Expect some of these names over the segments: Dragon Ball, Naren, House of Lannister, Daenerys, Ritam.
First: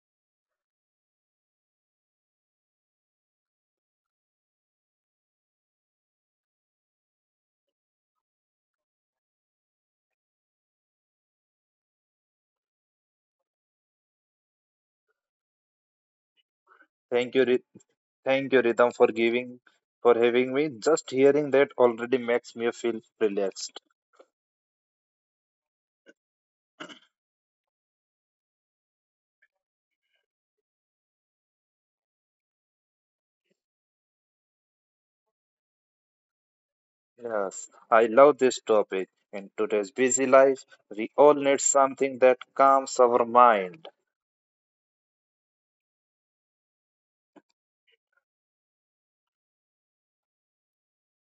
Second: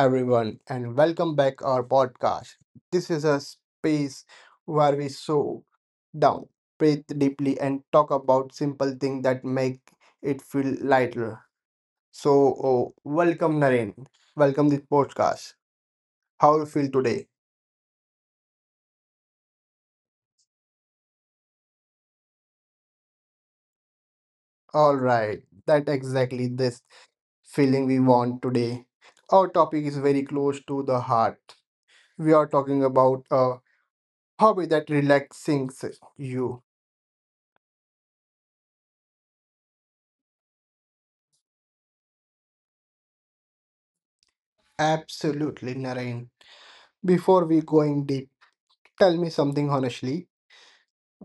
everyone, and welcome back our podcast. This is a space where we slow down, breathe deeply, and talk about simple things that make it feel lighter. So, oh, welcome, Naren. Welcome this podcast. How you feel today? Thank you, Ritam, for for having me. Just hearing that already makes me feel relaxed. All right, that exactly this feeling we want today. Our topic is very close to the heart. We are talking about a hobby that relaxes you. Yes, I love this topic. In today's busy life, we all need something that calms our mind. Absolutely, Naren. Before we going deep, tell me something honestly.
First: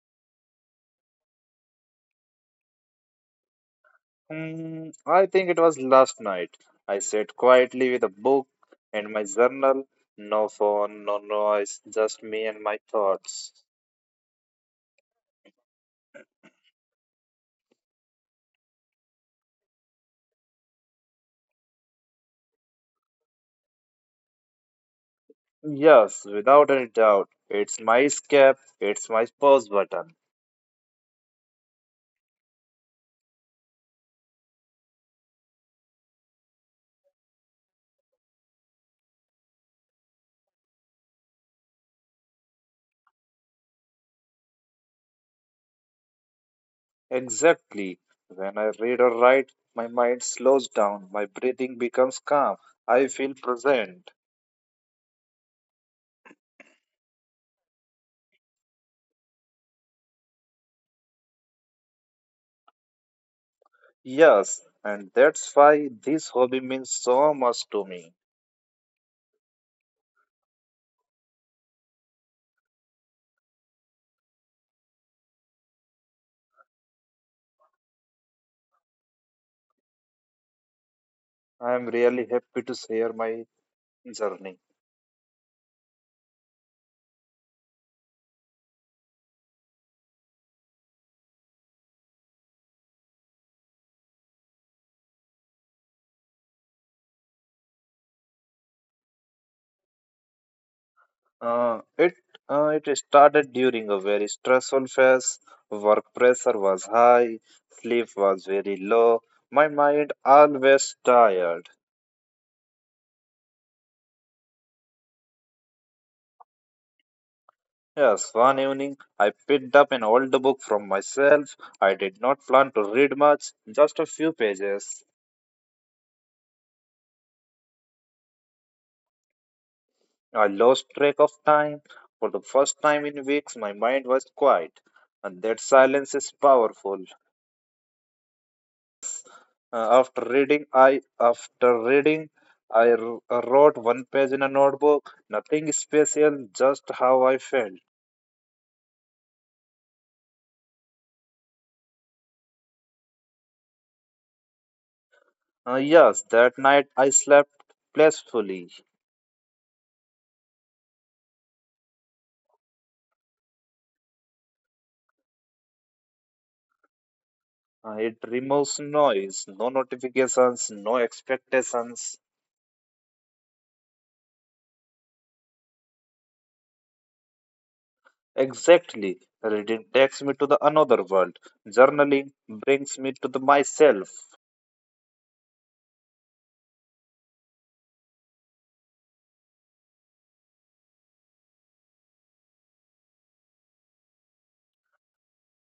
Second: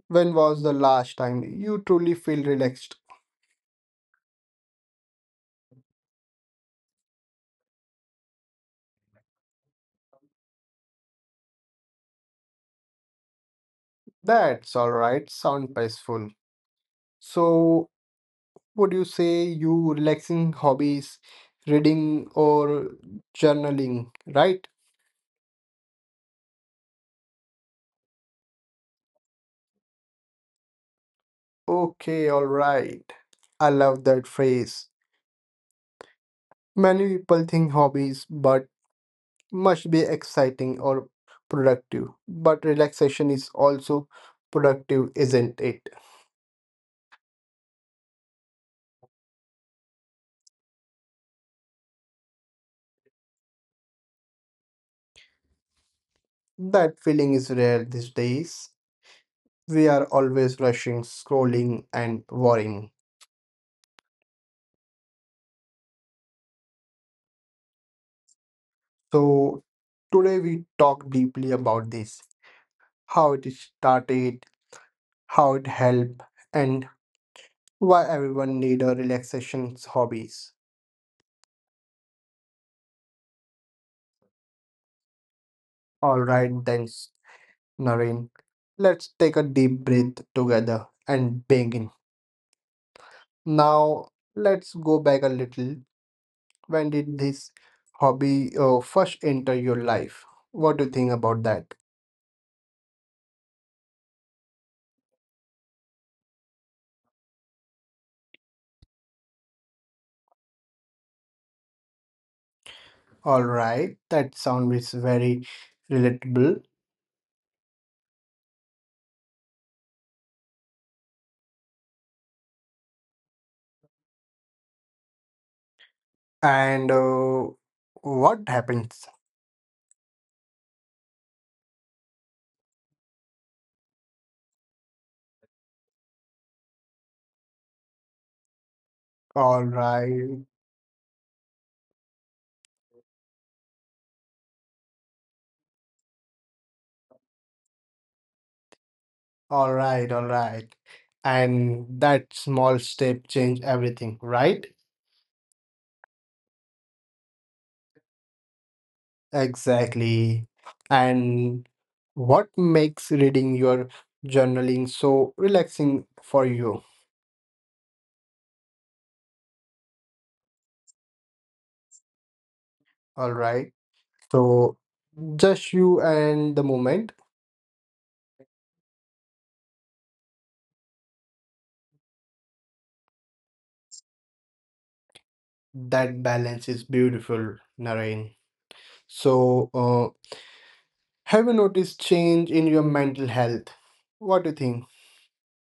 When was the last time you truly feel relaxed? Hmm, I think it was last night. I sat quietly with a book and my journal. No phone, no noise, just me and my thoughts. That's all right, sound peaceful. So, would you say you relaxing hobbies, reading or journaling, right? Yes, without any doubt, it's my escape. It's my pause button. Okay, all right. I love that phrase. Many people think hobbies but must be exciting or productive. But relaxation is also productive, isn't it? Exactly. When I read or write, my mind slows down, my breathing becomes calm, I feel present. That feeling is rare these days. We are always rushing, scrolling, and worrying. Yes, and that's why this hobby means so much to me. So, today we talk deeply about this how it started, how it helped, and why everyone need a relaxation hobbies. I am really happy to share my journey. Alright then, Naren, let's take a deep breath together and begin. Now, let's go back a little. When did this hobby first enter your life? What do you think about that? Uh, it it started during a very stressful phase. Work pressure was high, sleep was very low, my mind always tired. All right, that sound is very relatable. Yes, one evening I picked up an old book from myself. I did not plan to read much, just a few pages. And what happens? I lost track of time. For the first time in weeks, my mind was quiet, and that silence is powerful. All After right, reading, I after reading, I wrote one page in a notebook. Nothing special, just how I felt. all right, all right. And that small step change everything, right? Yes, that night I slept blissfully. Exactly. And what makes reading your journaling so relaxing for you? It removes noise, no notifications, no expectations. All right. So just you and the moment. Exactly. Reading takes me to the another world. Journaling brings me to the myself. That balance is beautiful, Narain. So, Have you noticed change in your mental health? What do you think?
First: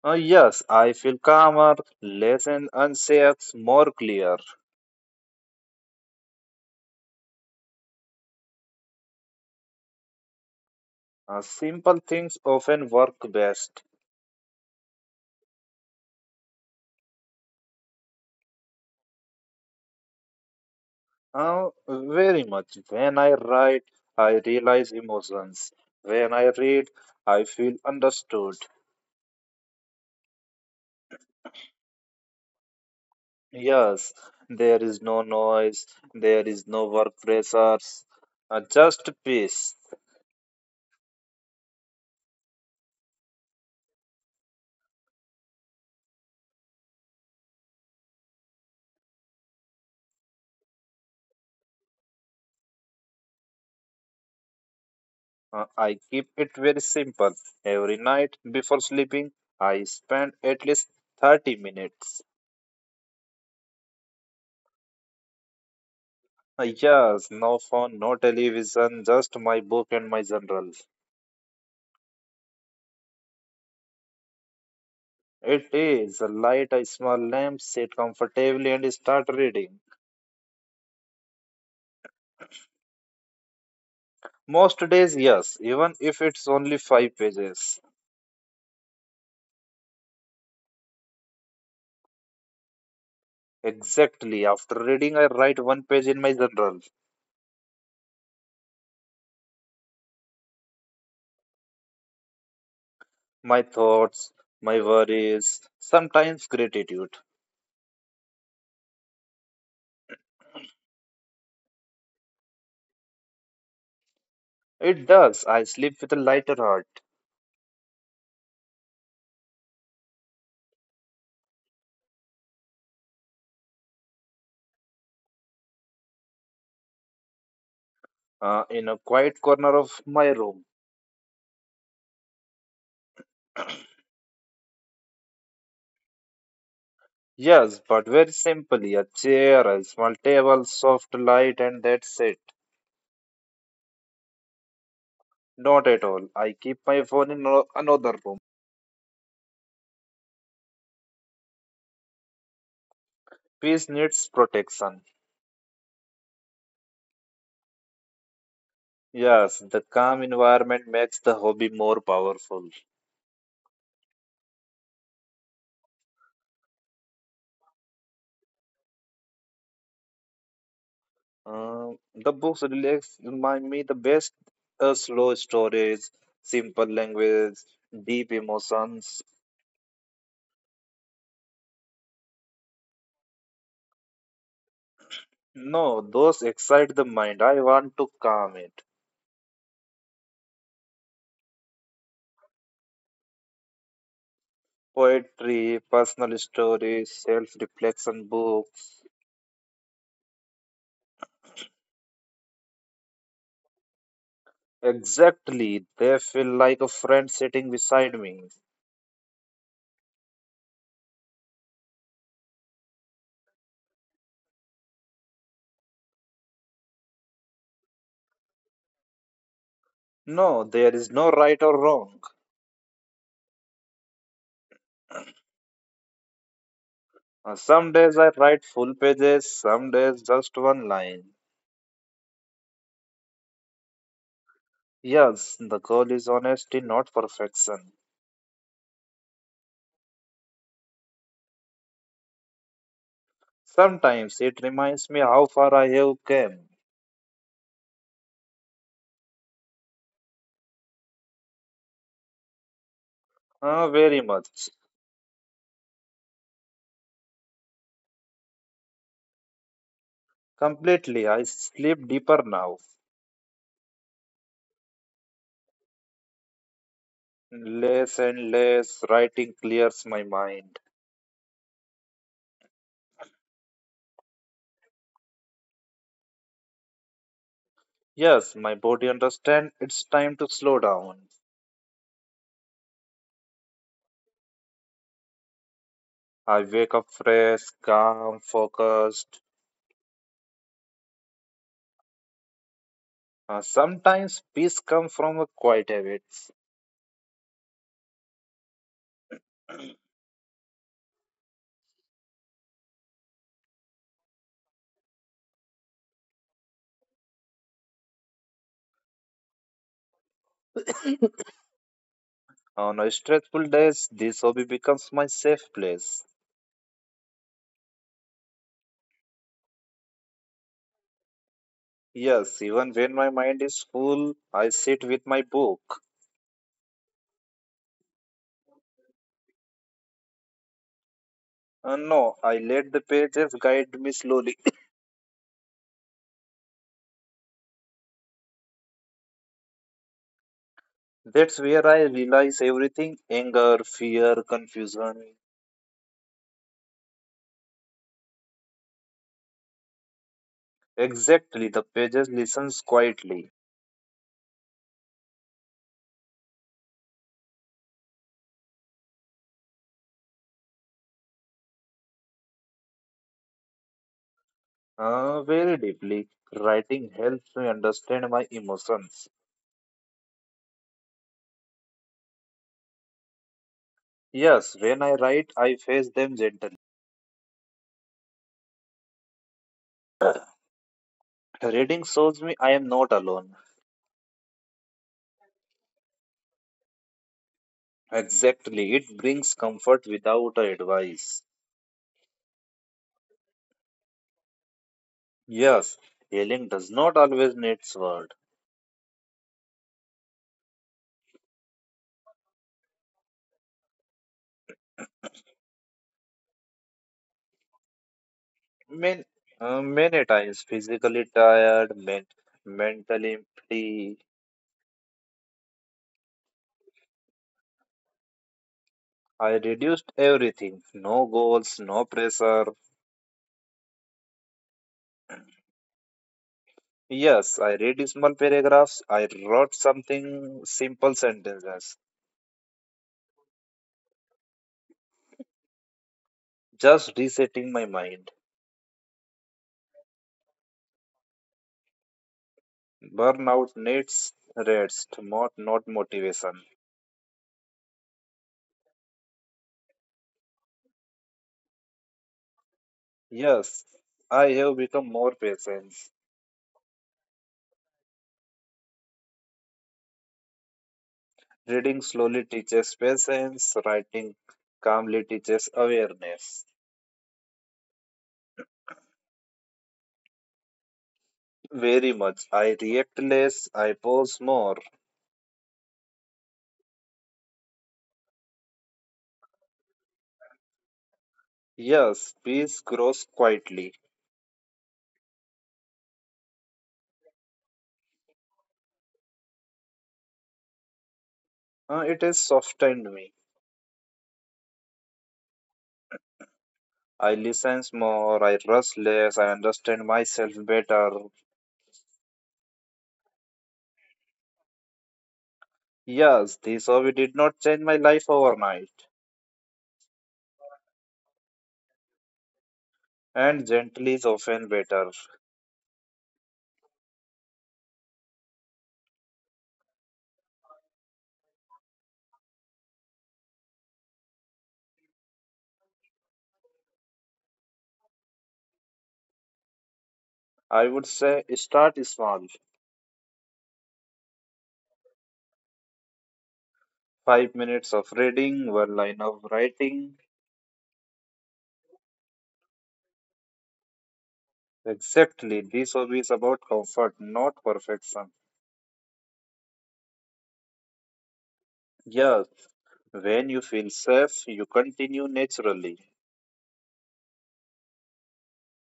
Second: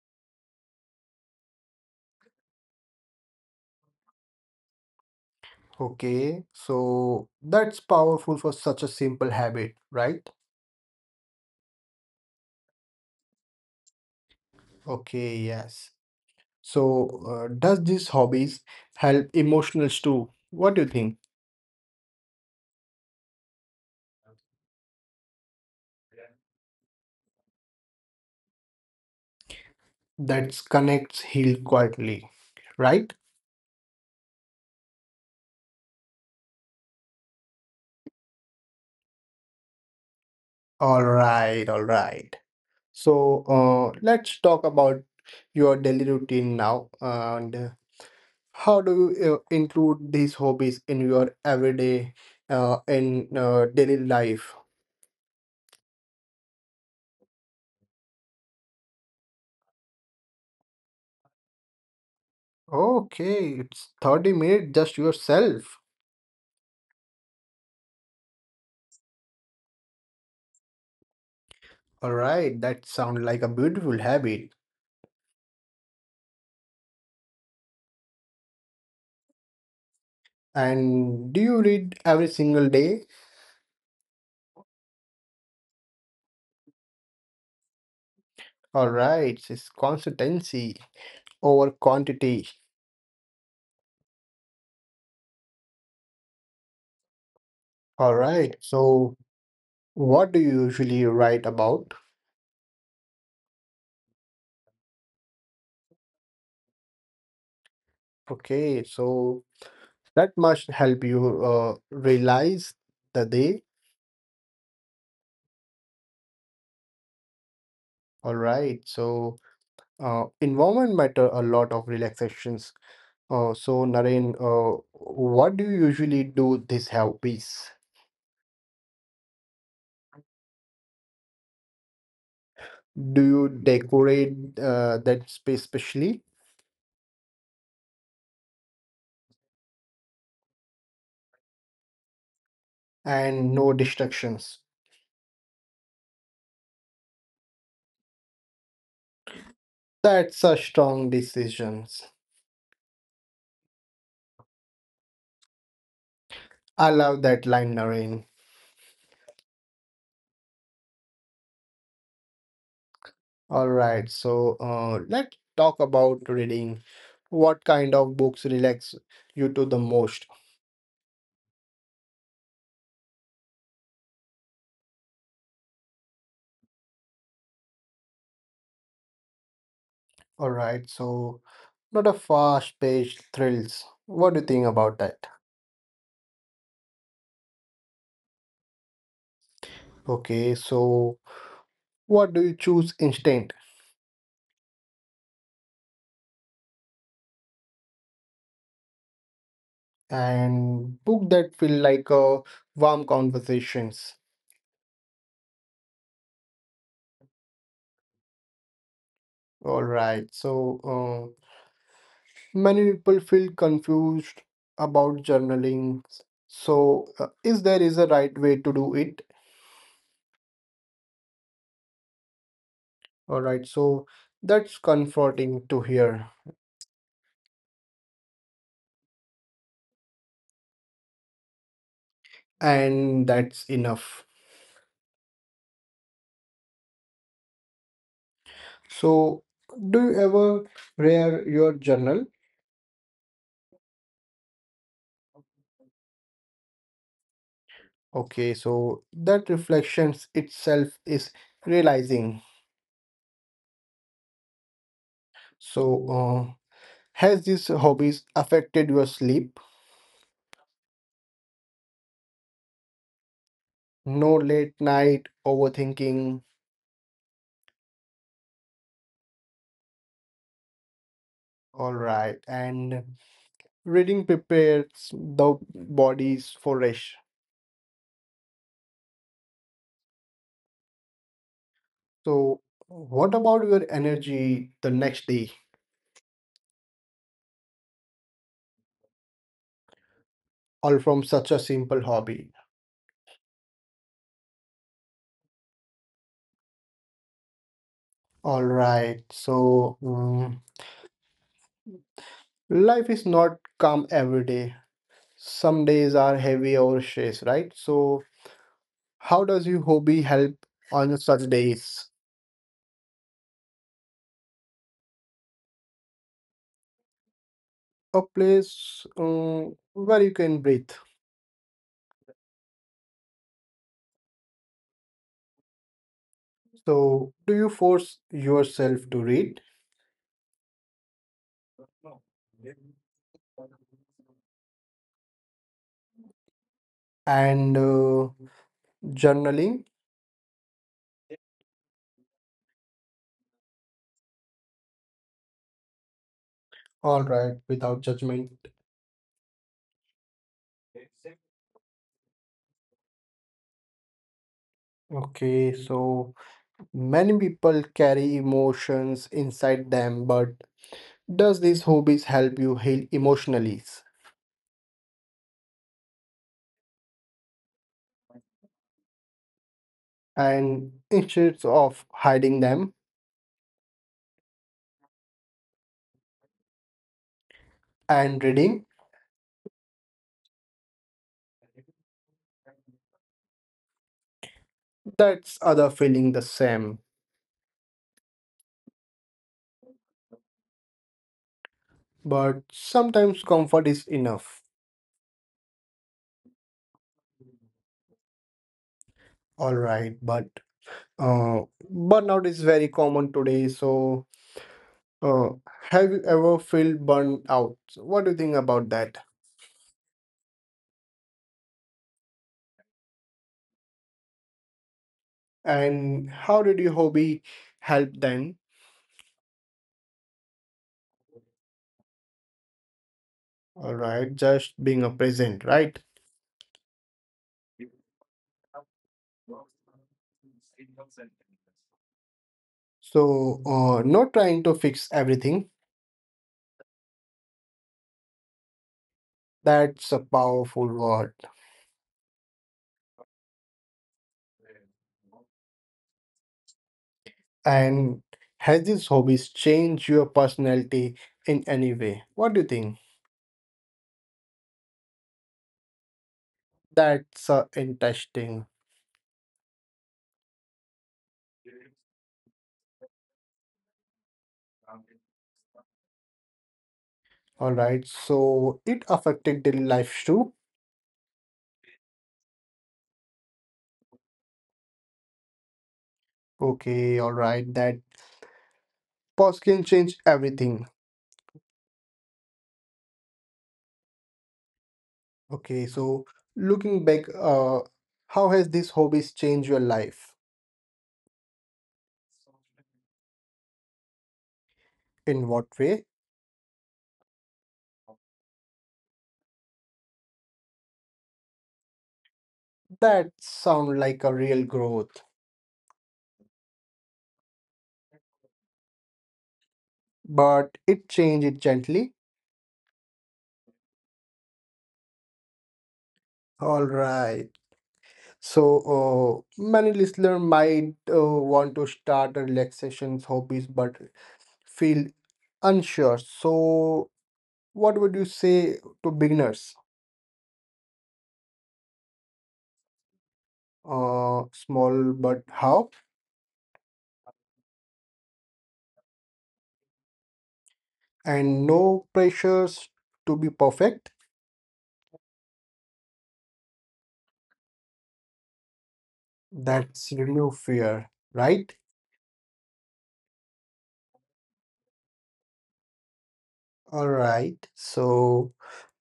Yes, I feel calmer, less and anxious, more clear. Okay, so that's powerful for such a simple habit, right? Simple things often work best. Okay, yes. So, does these hobbies help emotionals too? What do you think? Very much. When I write, I realize emotions. When I read, I feel understood. That connects heal quietly, right? Yes, there is no noise, there is no work pressures, just peace. All right, all right. So, let's talk about your daily routine now. And How do you include these hobbies in your everyday, in daily life? I keep it very simple. Every night before sleeping, I spend at least 30 minutes. Okay, it's 30 minutes just yourself. Yes, no phone, no television, just my book and my journal. All right, that sounds like a beautiful habit. It is a light, a small lamp, sit comfortably and start reading. And do you read every single day? Most days, yes, even if it's only five pages. All right, it's consistency over quantity. Exactly. After reading, I write one page in my journal. All right, so what do you usually write about? My thoughts, my worries, sometimes gratitude. Okay, so that must help you realize the day. It does. I sleep with a lighter heart All right, so environment matter a lot of relaxations. So Naren, what do you usually do this hobbies? uh, in a quiet corner of my room. Do you decorate that space specially Yes, but very simply a chair, a small table, soft light, and that's it. and no distractions? Not at all. I keep my phone in another room. That's a strong decisions. Peace needs protection. I love that line, Naren. Yes, the calm environment makes the hobby more powerful. All right, so let's talk about reading. What kind of books relax you to the most? The books relax remind me the best, slow stories, simple language, deep emotions. All right, so not a fast-paced thrills. What do you think about that? No, those excite the mind. I want to calm it. Okay, so what do you choose Instant. Poetry, personal stories, self-reflection books. And book that feel like a warm conversations. Exactly, they feel like a friend sitting beside me. All right. So uh, many people feel confused about journaling. So is there is a right way to do it? No, there is no right or wrong. All right. So that's comforting to hear, Some days I write full pages, some days just one line. and that's enough. Yes, the goal is honesty, not perfection. So do you ever read your journal? Sometimes it reminds me how far I have come. Okay, so that reflections itself is realizing. Ah, very much. So, has these hobbies affected your sleep? Completely. I sleep deeper now. No late night overthinking. Less and less writing clears my mind. All right. And reading prepares the bodies for rest. Yes, my body understands it's time to slow down. So, what about your energy the next day? I wake up fresh, calm, focused. All from such a simple hobby. Ah, sometimes peace comes from a quiet habits. All right. So, life is not calm every day. Some days are heavy or stress, right? So, how does your hobby help on such days? On a stressful days, this hobby becomes my safe place. A place where you can breathe. Yes, even when my mind is full, I sit with my book. So, do you force yourself to read? No, I let the pages guide me slowly. And journaling, That's where I realize everything anger, fear, confusion. all right, without judgment. Exactly, the pages listens quietly, Okay, so many people carry emotions inside them, but does these hobbies help you heal emotionally? Very deeply. Writing helps me understand my emotions. And instead of hiding them Yes, when I write, I face them gently. and reading, Reading shows me I am not alone. that's other feeling the same. Exactly, it brings comfort without advice. But sometimes comfort is enough. Yes, healing does not always need words. All right, but uh, burnout is very common today. So, uh, have you ever felt burned out? So what do you think about that? Many, Many times physically tired, mentally empty. And how did your hobby help then? I reduced everything. No goals, no pressure. All right, just being a present, right? Yes, I read small paragraphs. I wrote something simple sentences. So, not trying to fix everything. Just resetting my mind. That's a powerful word. Burnout needs rest, not motivation. And has these hobbies changed your personality in any way? What do you think? Yes, I have become more patient. That's interesting. Reading slowly teaches patience. Writing calmly teaches awareness. All right, so it affected daily life too. Very much. I react less, I pause more. Okay, all right, that pause can change everything. Yes, peace grows quietly. Okay, so looking back, how has these hobbies changed your life? It is softened me. In what way? I listen more, I rush less, I understand myself better. That sound like a real growth, Yes, this hobby did not change my life overnight, but it changed it gently. and gently is often better. All right. So many listener might want to start a relaxation hobbies, but feel unsure. So, what would you say to beginners? I would say start small. Small but how? 5 minutes of reading, one line of writing. And no pressures to be perfect. Exactly, this hobby is about comfort, not perfection. That's remove fear, right? Yes, when you feel safe, you continue naturally. All right. So,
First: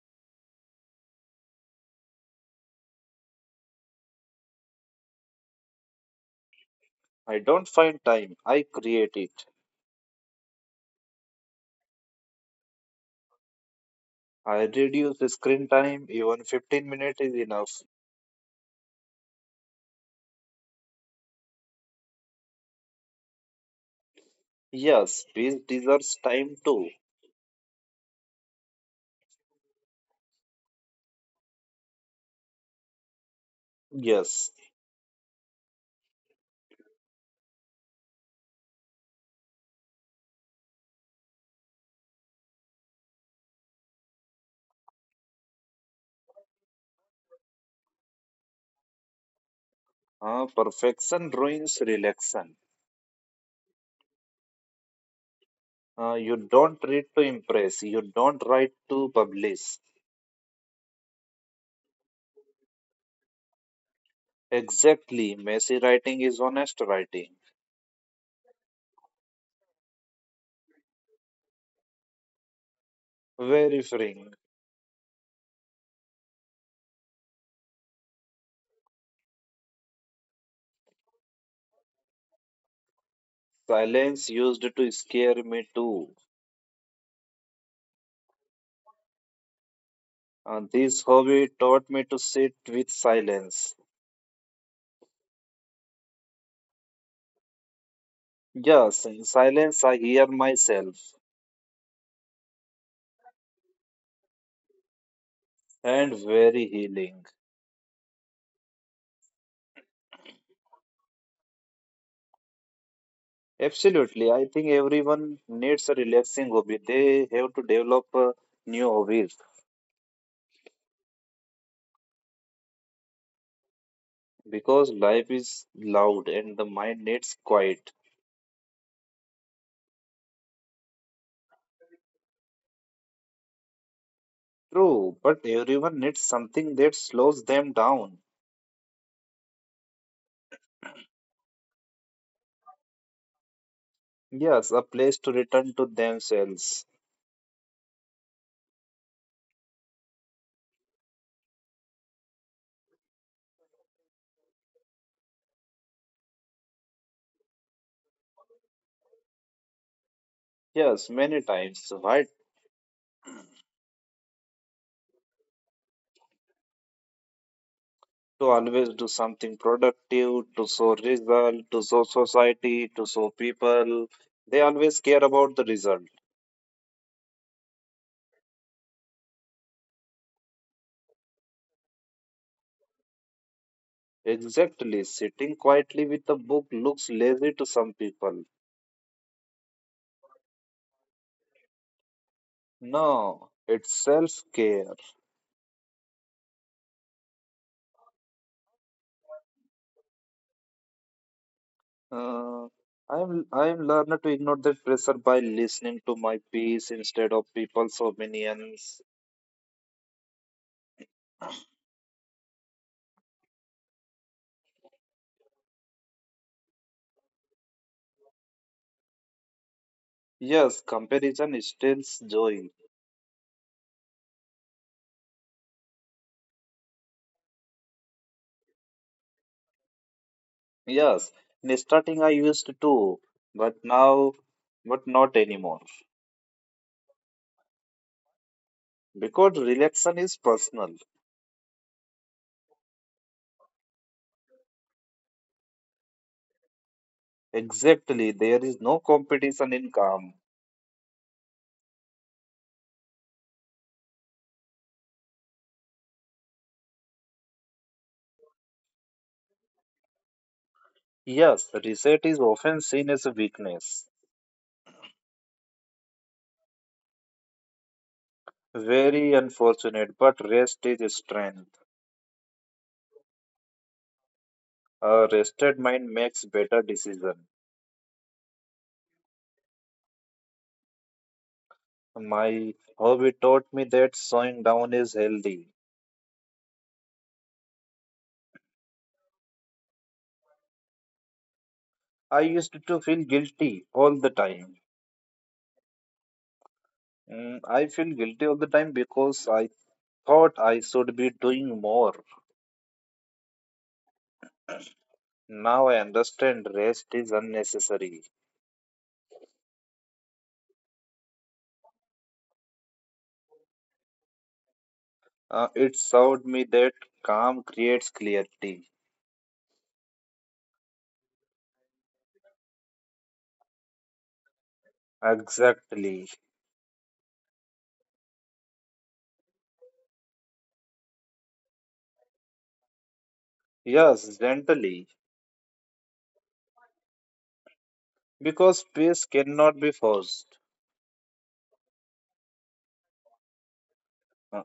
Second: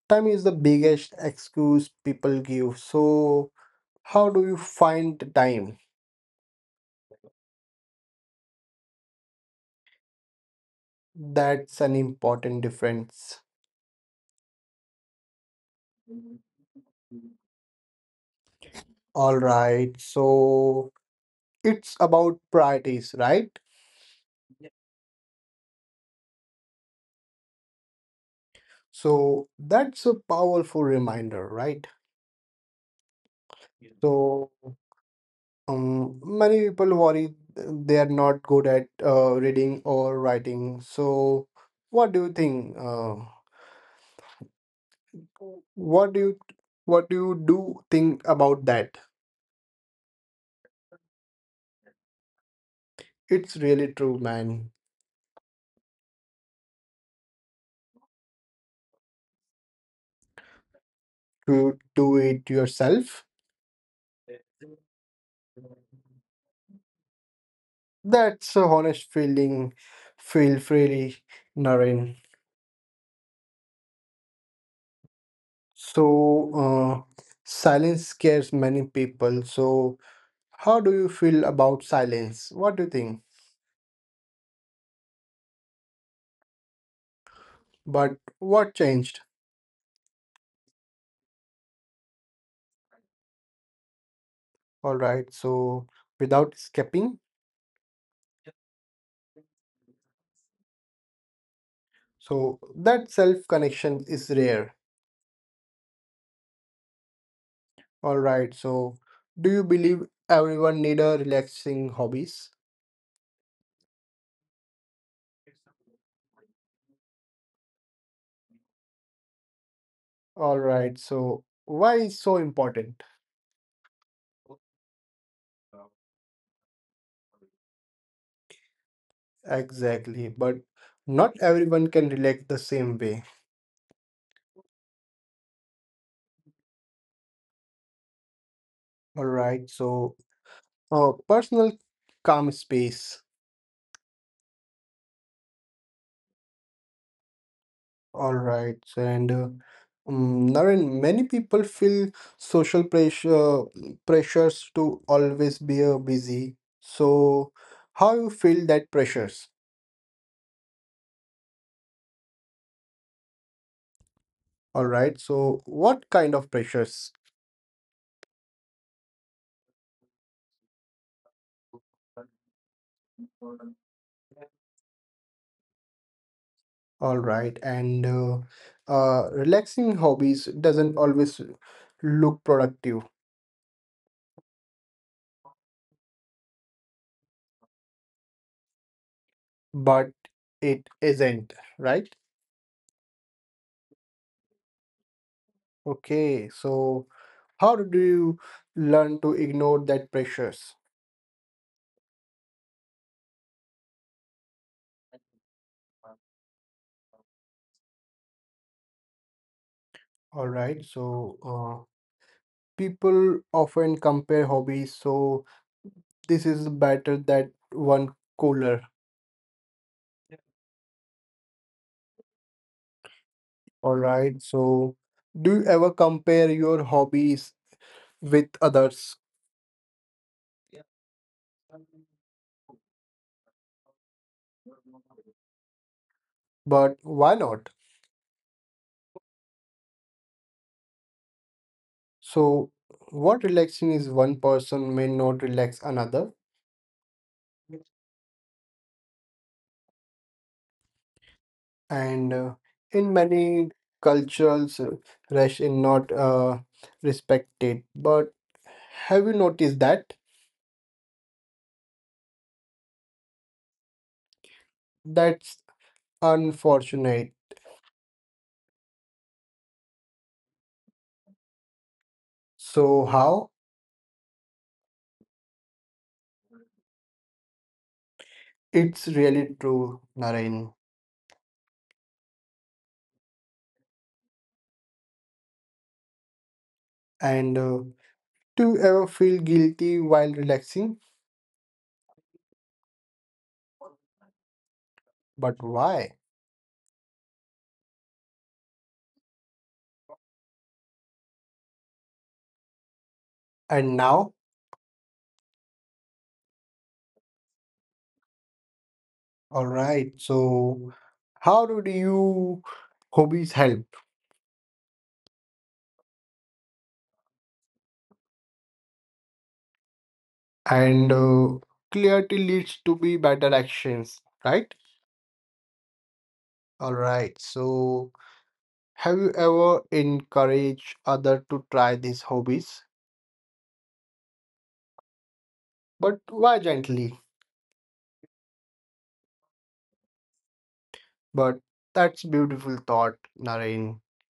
time is the biggest excuse people give. So, how do you find the time? I don't find time, I create it. That's an important difference. I reduce the screen time, even 15 minutes is enough. All right. So, it's about priorities, right? Yes, peace deserves time too. So that's a powerful reminder, right? Yeah. Yes, So many people worry they are not good at reading or writing. So what do you think? What do you do think about that? Perfection ruins relaxation. It's really true, man. You don't read to impress, you don't write to publish. To do it yourself. Exactly, messy writing is honest writing. That's a honest feeling. Feel freely, Naren. Very freeing. So, silence scares many people. So, How do you feel about silence? What do you think? Silence used to scare me too. But what changed? This hobby taught me to sit with silence. All right, so without skipping, Yes, in silence I hear myself. so that self connection is rare. And very healing. All right, so do you believe everyone need a relaxing hobbies? Absolutely. I think everyone needs a relaxing hobby. They have to develop a new hobbies All right, so why is so important? because life is loud and the mind needs quiet. Exactly, but not everyone can relax the same way. True, but everyone needs something that slows them down. All right, so a personal calm space. Yes, a place to return to themselves. All right, and Naren, many people feel social pressure pressures to always be busy. So, how you feel that pressures? Yes, many times. Why All right. So, what kind of pressures? to always do something productive, to show result, to show society, to show people? They always care about the result. All right, and relaxing hobbies doesn't always look productive, Exactly, sitting quietly with a book looks lazy to some people. but it isn't, right? No, it's self-care. Okay, so how do you learn to ignore that pressures? Uh, I'm learning to ignore that pressure by listening to my peace instead of people's opinions. All right, so people often compare hobbies, so this is better that one cooler. Yes, comparison steals joy. All right, so do you ever compare your hobbies with others? Yes, in starting I used to, but but not anymore. But why not? Because relaxation is personal. So, what relaxing is one person may not relax another. Exactly, there is no competition in calm. And in many cultures rest is not respected, but have you noticed that? Yes, reset is often seen as a weakness. That's unfortunate. Very unfortunate, but rest is a strength. So how A rested mind makes better decision. it's really true, Naren. My hobby taught me that slowing down is healthy. And do you ever feel guilty while relaxing? I used to feel guilty all the time. But why? I feel guilty all the time because I thought I should be doing more. And now? Now I understand rest is unnecessary. All right, so how do you hobbies help? It showed me that calm creates clarity. And clarity leads to be better actions, right? Exactly. All right. So, have you ever encouraged other to try these hobbies? Yes, gently. But why gently? Because peace cannot be forced. But that's beautiful thought, Naren. Uh,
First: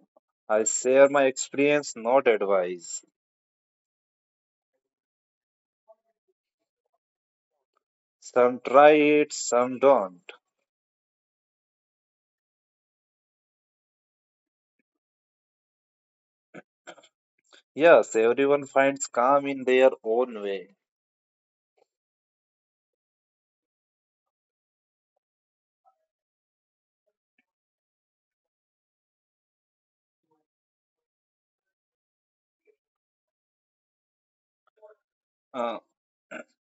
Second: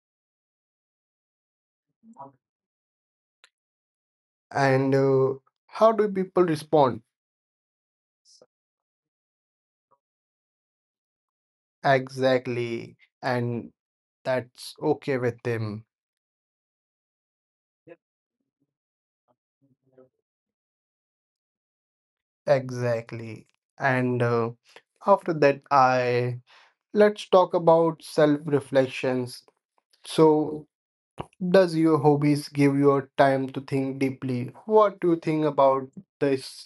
I share my experience, not advice. And how do people respond? Some try it, some don't. Exactly. And that's okay with them. Yes, everyone finds calm in their own way. Exactly. And after that, I let's talk about self reflections. So, Does your hobbies give you time to think deeply? What do you think Uh, about this?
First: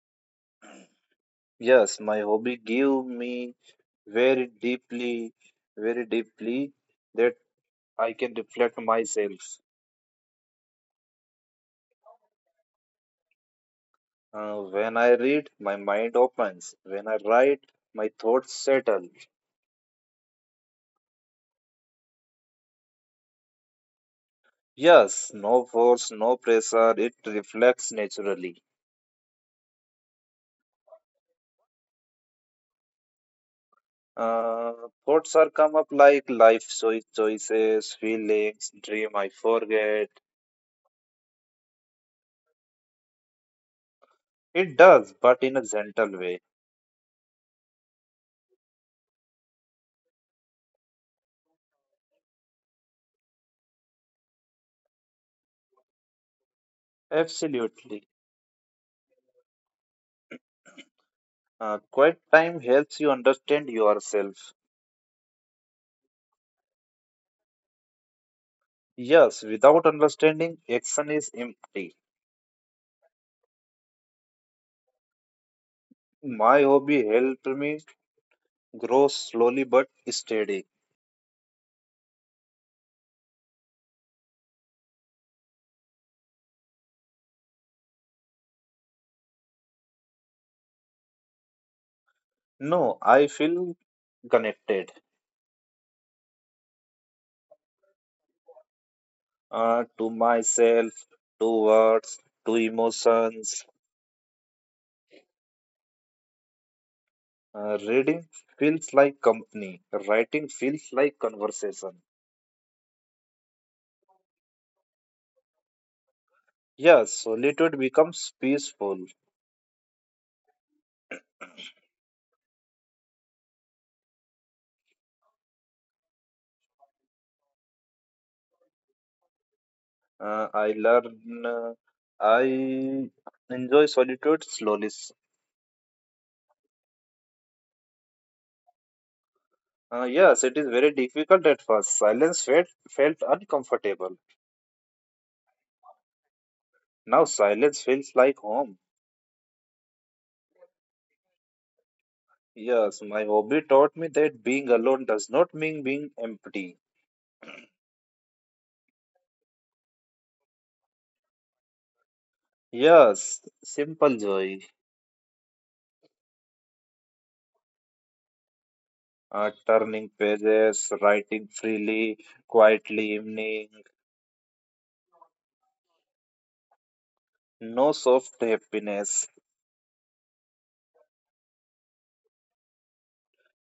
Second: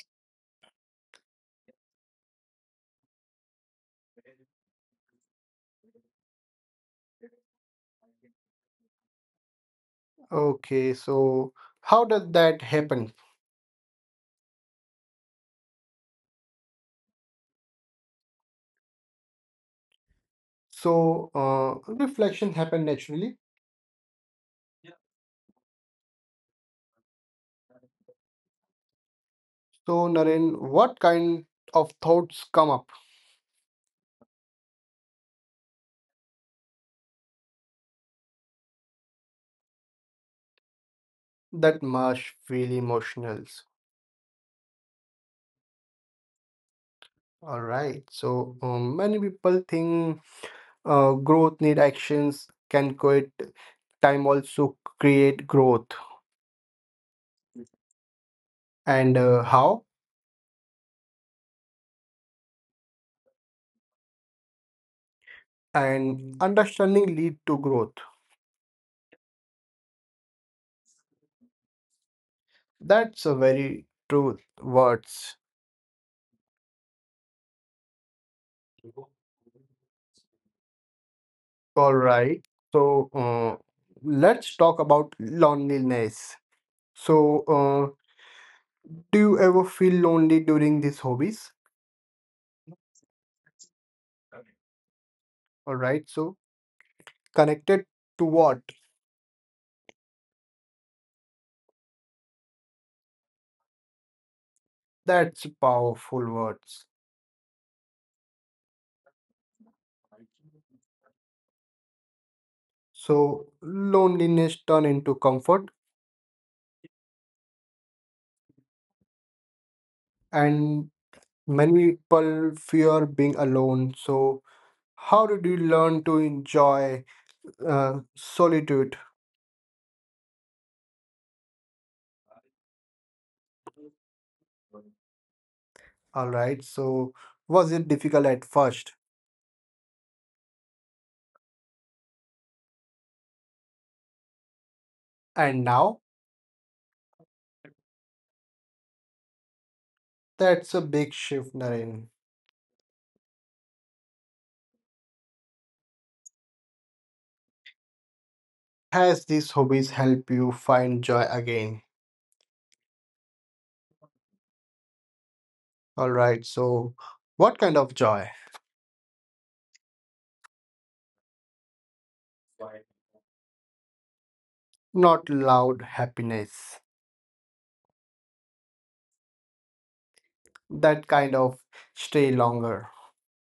yes, my hobby give me very deeply, very deeply that I can reflect myself. Okay, so how does that happen? When I read, my mind opens. When I write, my thoughts settle. So reflection happen naturally. Yes, no force, no pressure. It reflects naturally. So Naren, what kind of thoughts come up Uh, Thoughts are come up like life choice, choices, feelings, dream I forget. that must feel emotional? It does, but in a gentle way. All right. So many people think growth need actions. Can quit time also create growth? Absolutely. And how? Quiet time helps you understand yourself. And understanding lead to growth. Yes, without understanding, action is empty. That's a very true words. My hobby helped me grow slowly but steady. All right. So let's talk about loneliness. So do you ever feel lonely during these hobbies? No, I feel connected All right. So connected to what? uh, to myself, to words, to emotions. That's powerful words. Reading feels like company, writing feels like conversation. So loneliness turn into comfort, Yes, solitude becomes peaceful. and many people fear being alone. So how did you learn to enjoy solitude? Uh, I learn, uh, I enjoy solitude slowly. All right. So, was it difficult at first? Yes, it is very difficult at first. Silence felt uncomfortable. And now? Now silence feels like home. That's a big shift, Naren. Yes, my hobby taught me that being alone does not mean being empty. Has these hobbies help you find joy again? Yes, simple joy. All right. So, what kind of joy? Uh, turning pages, writing freely, quietly evening, Not loud happiness. no soft happiness. That kind of stay longer.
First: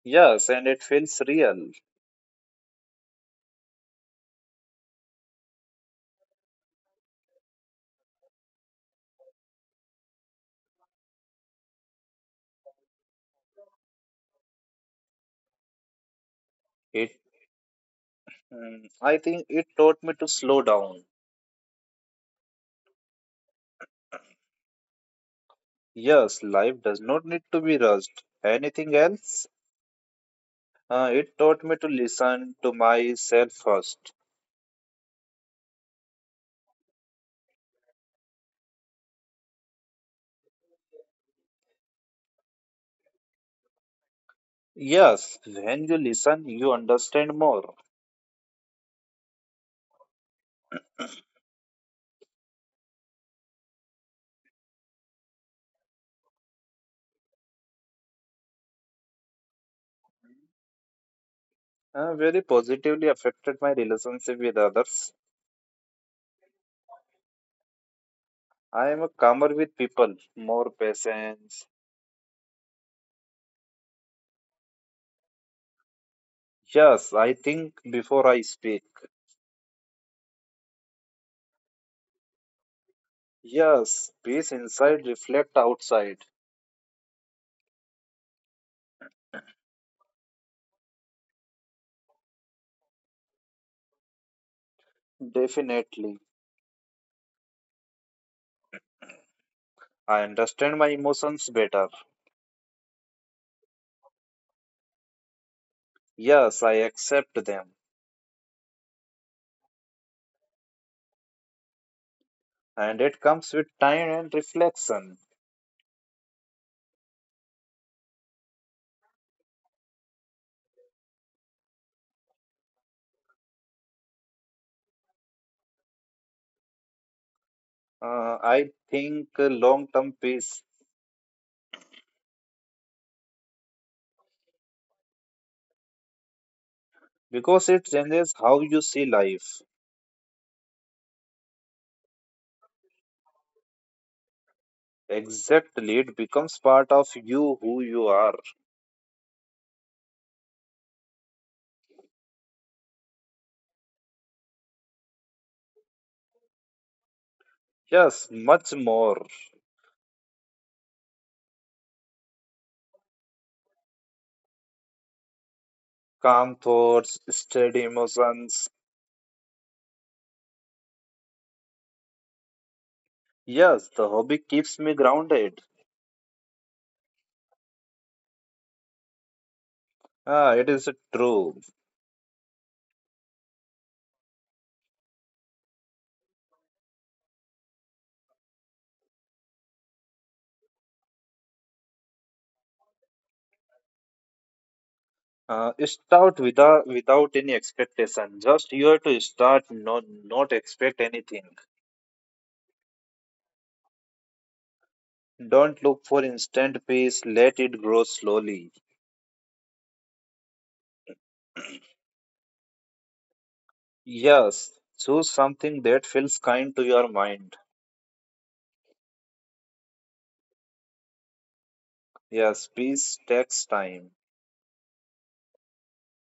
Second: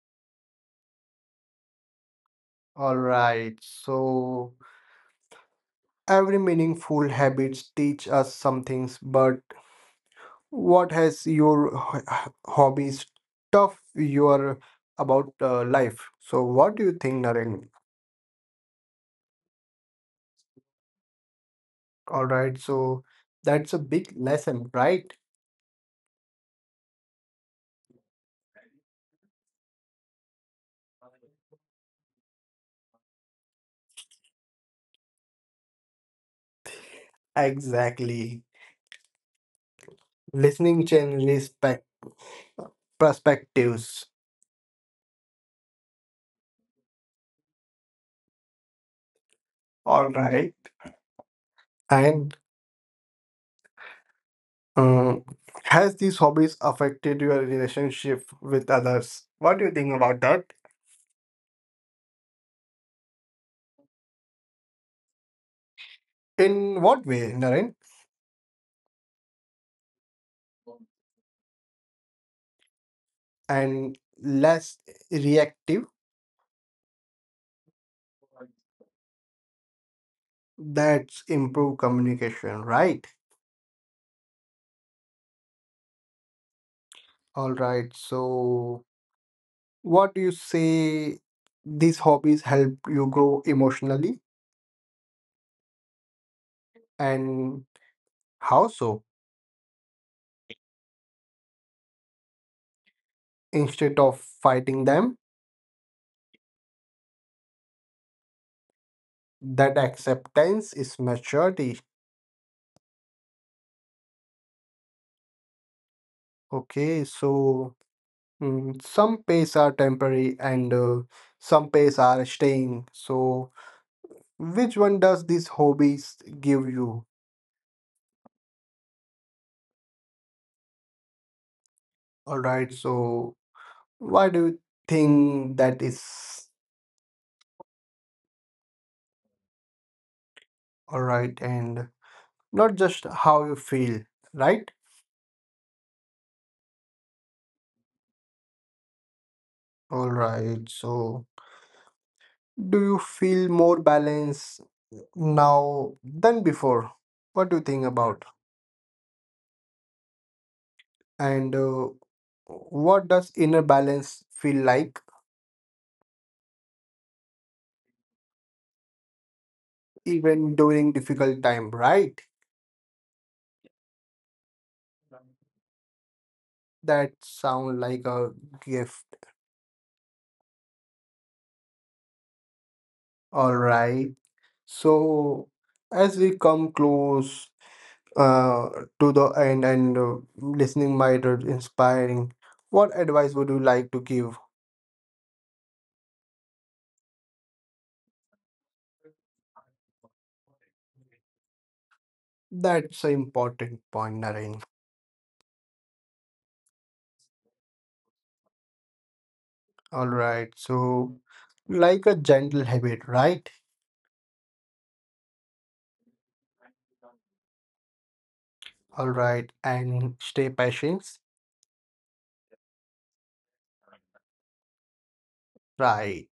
Yes, and it feels real. All right. So, every meaningful habits teach us some things, but what has your hobbies tough your about life? So what do you It, think, Naren? I think it taught me to slow down. All right, so that's a big lesson, right? Yes, life does not need to be rushed. Anything else? It taught me to listen to myself first. Exactly. Listening changes spec perspectives. Yes, when you listen, you understand more. All right. And um, has these hobbies affected your relationship with others? What do you think about that? Very positively affected my relationship with others. In what way, Naren? I am a calmer with people, more patient. And less reactive? Yes, I think before I speak. That's improved communication, right? Yes, peace inside, reflect outside. All right. So, what do you say these hobbies help you grow emotionally Definitely. and how so? I understand my emotions better. Instead of fighting them, Yes, I accept them. that acceptance is maturity. And it comes with time and reflection. Okay. So, some pace are temporary and some pace are staying. So, which one does these hobbies give you? I think long term peace All right. So, why do you think that is? because it changes how you see life. All right, and not just how you feel, right? Exactly, it becomes part of you who you are. All right, so do you feel more balanced now than before? What do you think about? Yes, much more. And what does inner balance feel like Calm thoughts, steady emotions. even during difficult time, right? Yes, the hobby keeps me grounded. That sound like a gift. Ah, it is true. All right. So as we come close uh, to the end and listening might be inspiring. What advice would you like to give? Start without any expectation. Just you have to start, not expect anything. That's an important point, Naren. Don't look for instant peace. Let it grow slowly. All right. So, like a gentle habit, right? Yes, choose something that feels kind to your mind. All right. And stay patient, Yes, peace takes time. right?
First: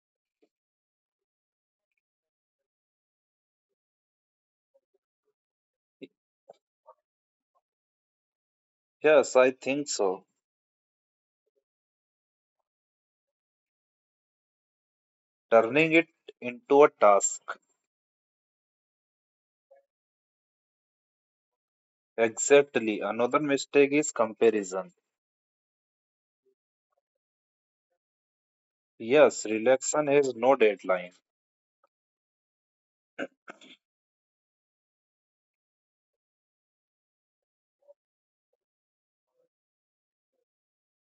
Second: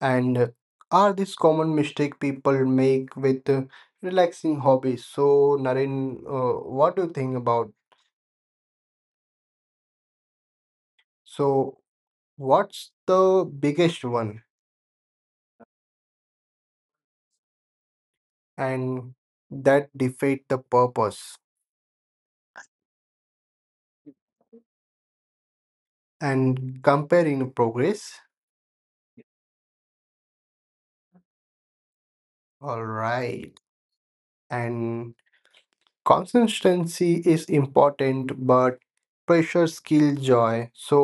And are these common mistake people make with relaxing hobbies? So, Naren, what do you think about? Yes, I think so. So, what's the biggest one? Turning it into a task. And that defeat the purpose. Exactly. Another mistake is comparison. And comparing progress. Yes, relaxation has no deadline. All right. And consistency is important, but pressure skill joy. So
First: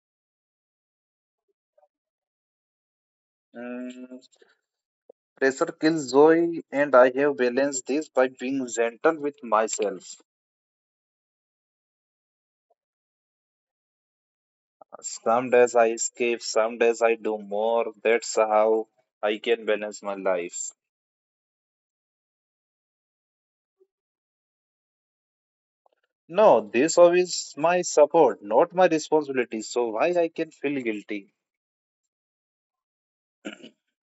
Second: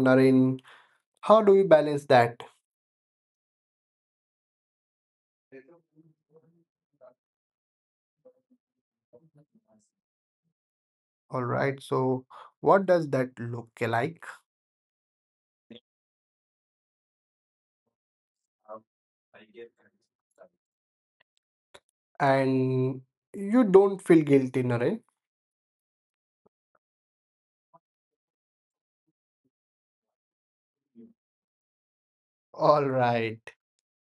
Naren, how do we balance that? Mm, Pressure kills joy, and I have balanced this by being gentle with myself. All right, so what does that look like? Some days I escape, some days I do more. That's how I can balance my life. And you don't feel guilty, Naren? No, this job is my support, not my responsibility. So why I can feel guilty? All right.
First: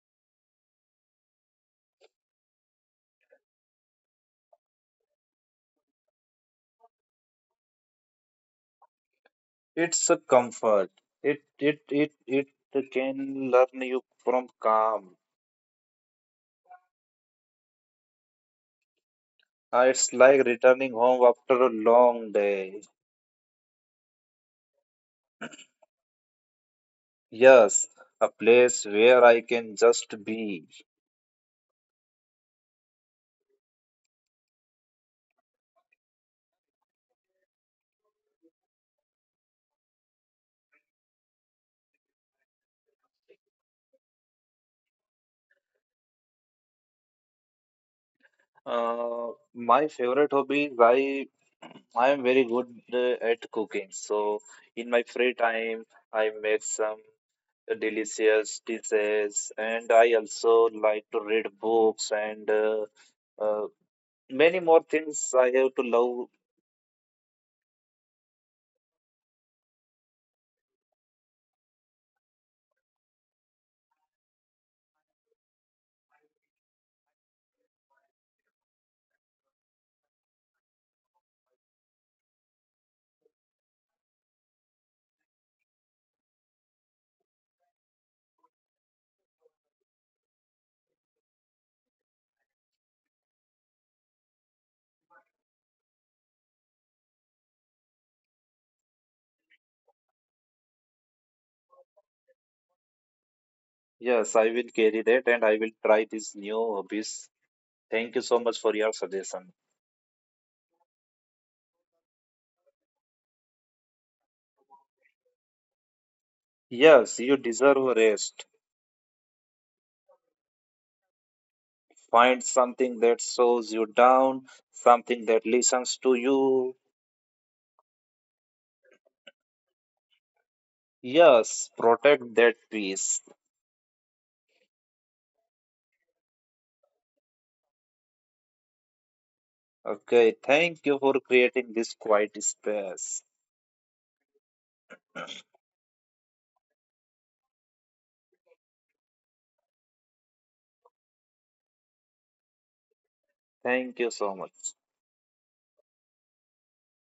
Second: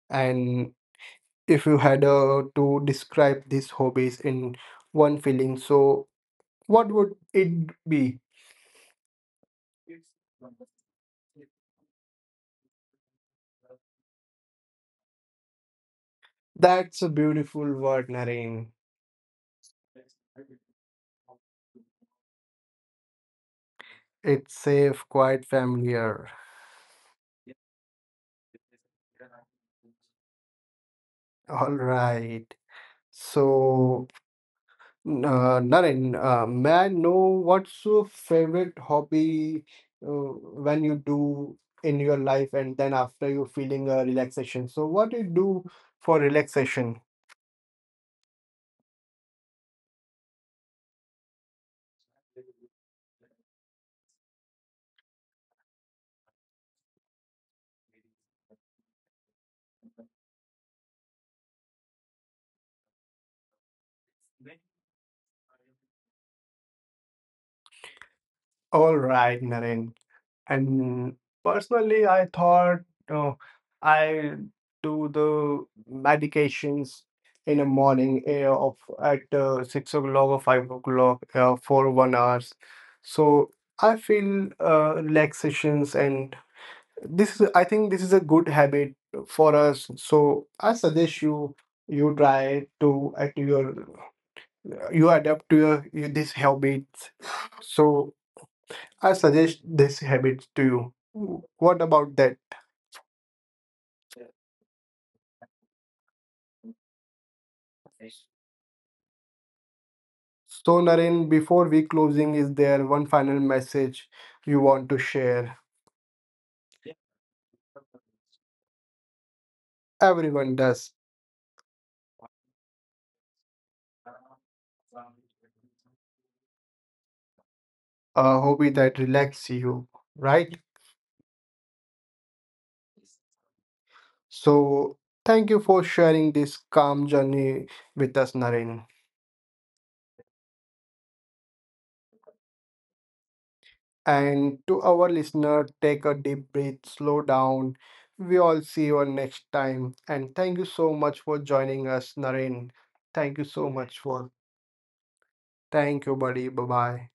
And if you had to describe these hobbies in one feeling, so what would it be? It's a comfort. It can learn you from calm. That's a beautiful word, Naren. It's like returning home after a long day. It's safe, quite familiar. Yes, a place where I can just be. All right. So, uh, Naren, may I know what's your favorite hobby uh, when you do in your life and then after you feeling a relaxation? So, what do you do for relaxation? My favorite hobby is I am very good at cooking. So in my free time, I make some delicious dishes, and I also like to read books and uh, many more things I have to love. All right, Naren. And personally, I thought uh, I do the medications in the morning of at 6 o'clock or 5 o'clock for 1 hours. So I feel relaxations, and this is I think this is a good habit for us. So I suggest you try to at your you adapt to your this habits. So I suggest this habit to you. What about that? Yes, I will carry that, and I will try these new hobbies. Thank you so much for your suggestion. So, Naren, before we closing, is there one final message you want to share? Yes, you deserve a rest. Everyone does. Find something that slows you down, something that listens to you, A hobby that relaxes you, right? Yes, protect that peace. So, thank you for sharing this calm journey with us, Naren. Okay, thank you for creating this quiet space. And to our listener, take a deep breath, slow down. We all see you all next time. And thank you so much for joining us, Naren. Thank you so Thank much you for. so much. Thank you, buddy. Bye bye.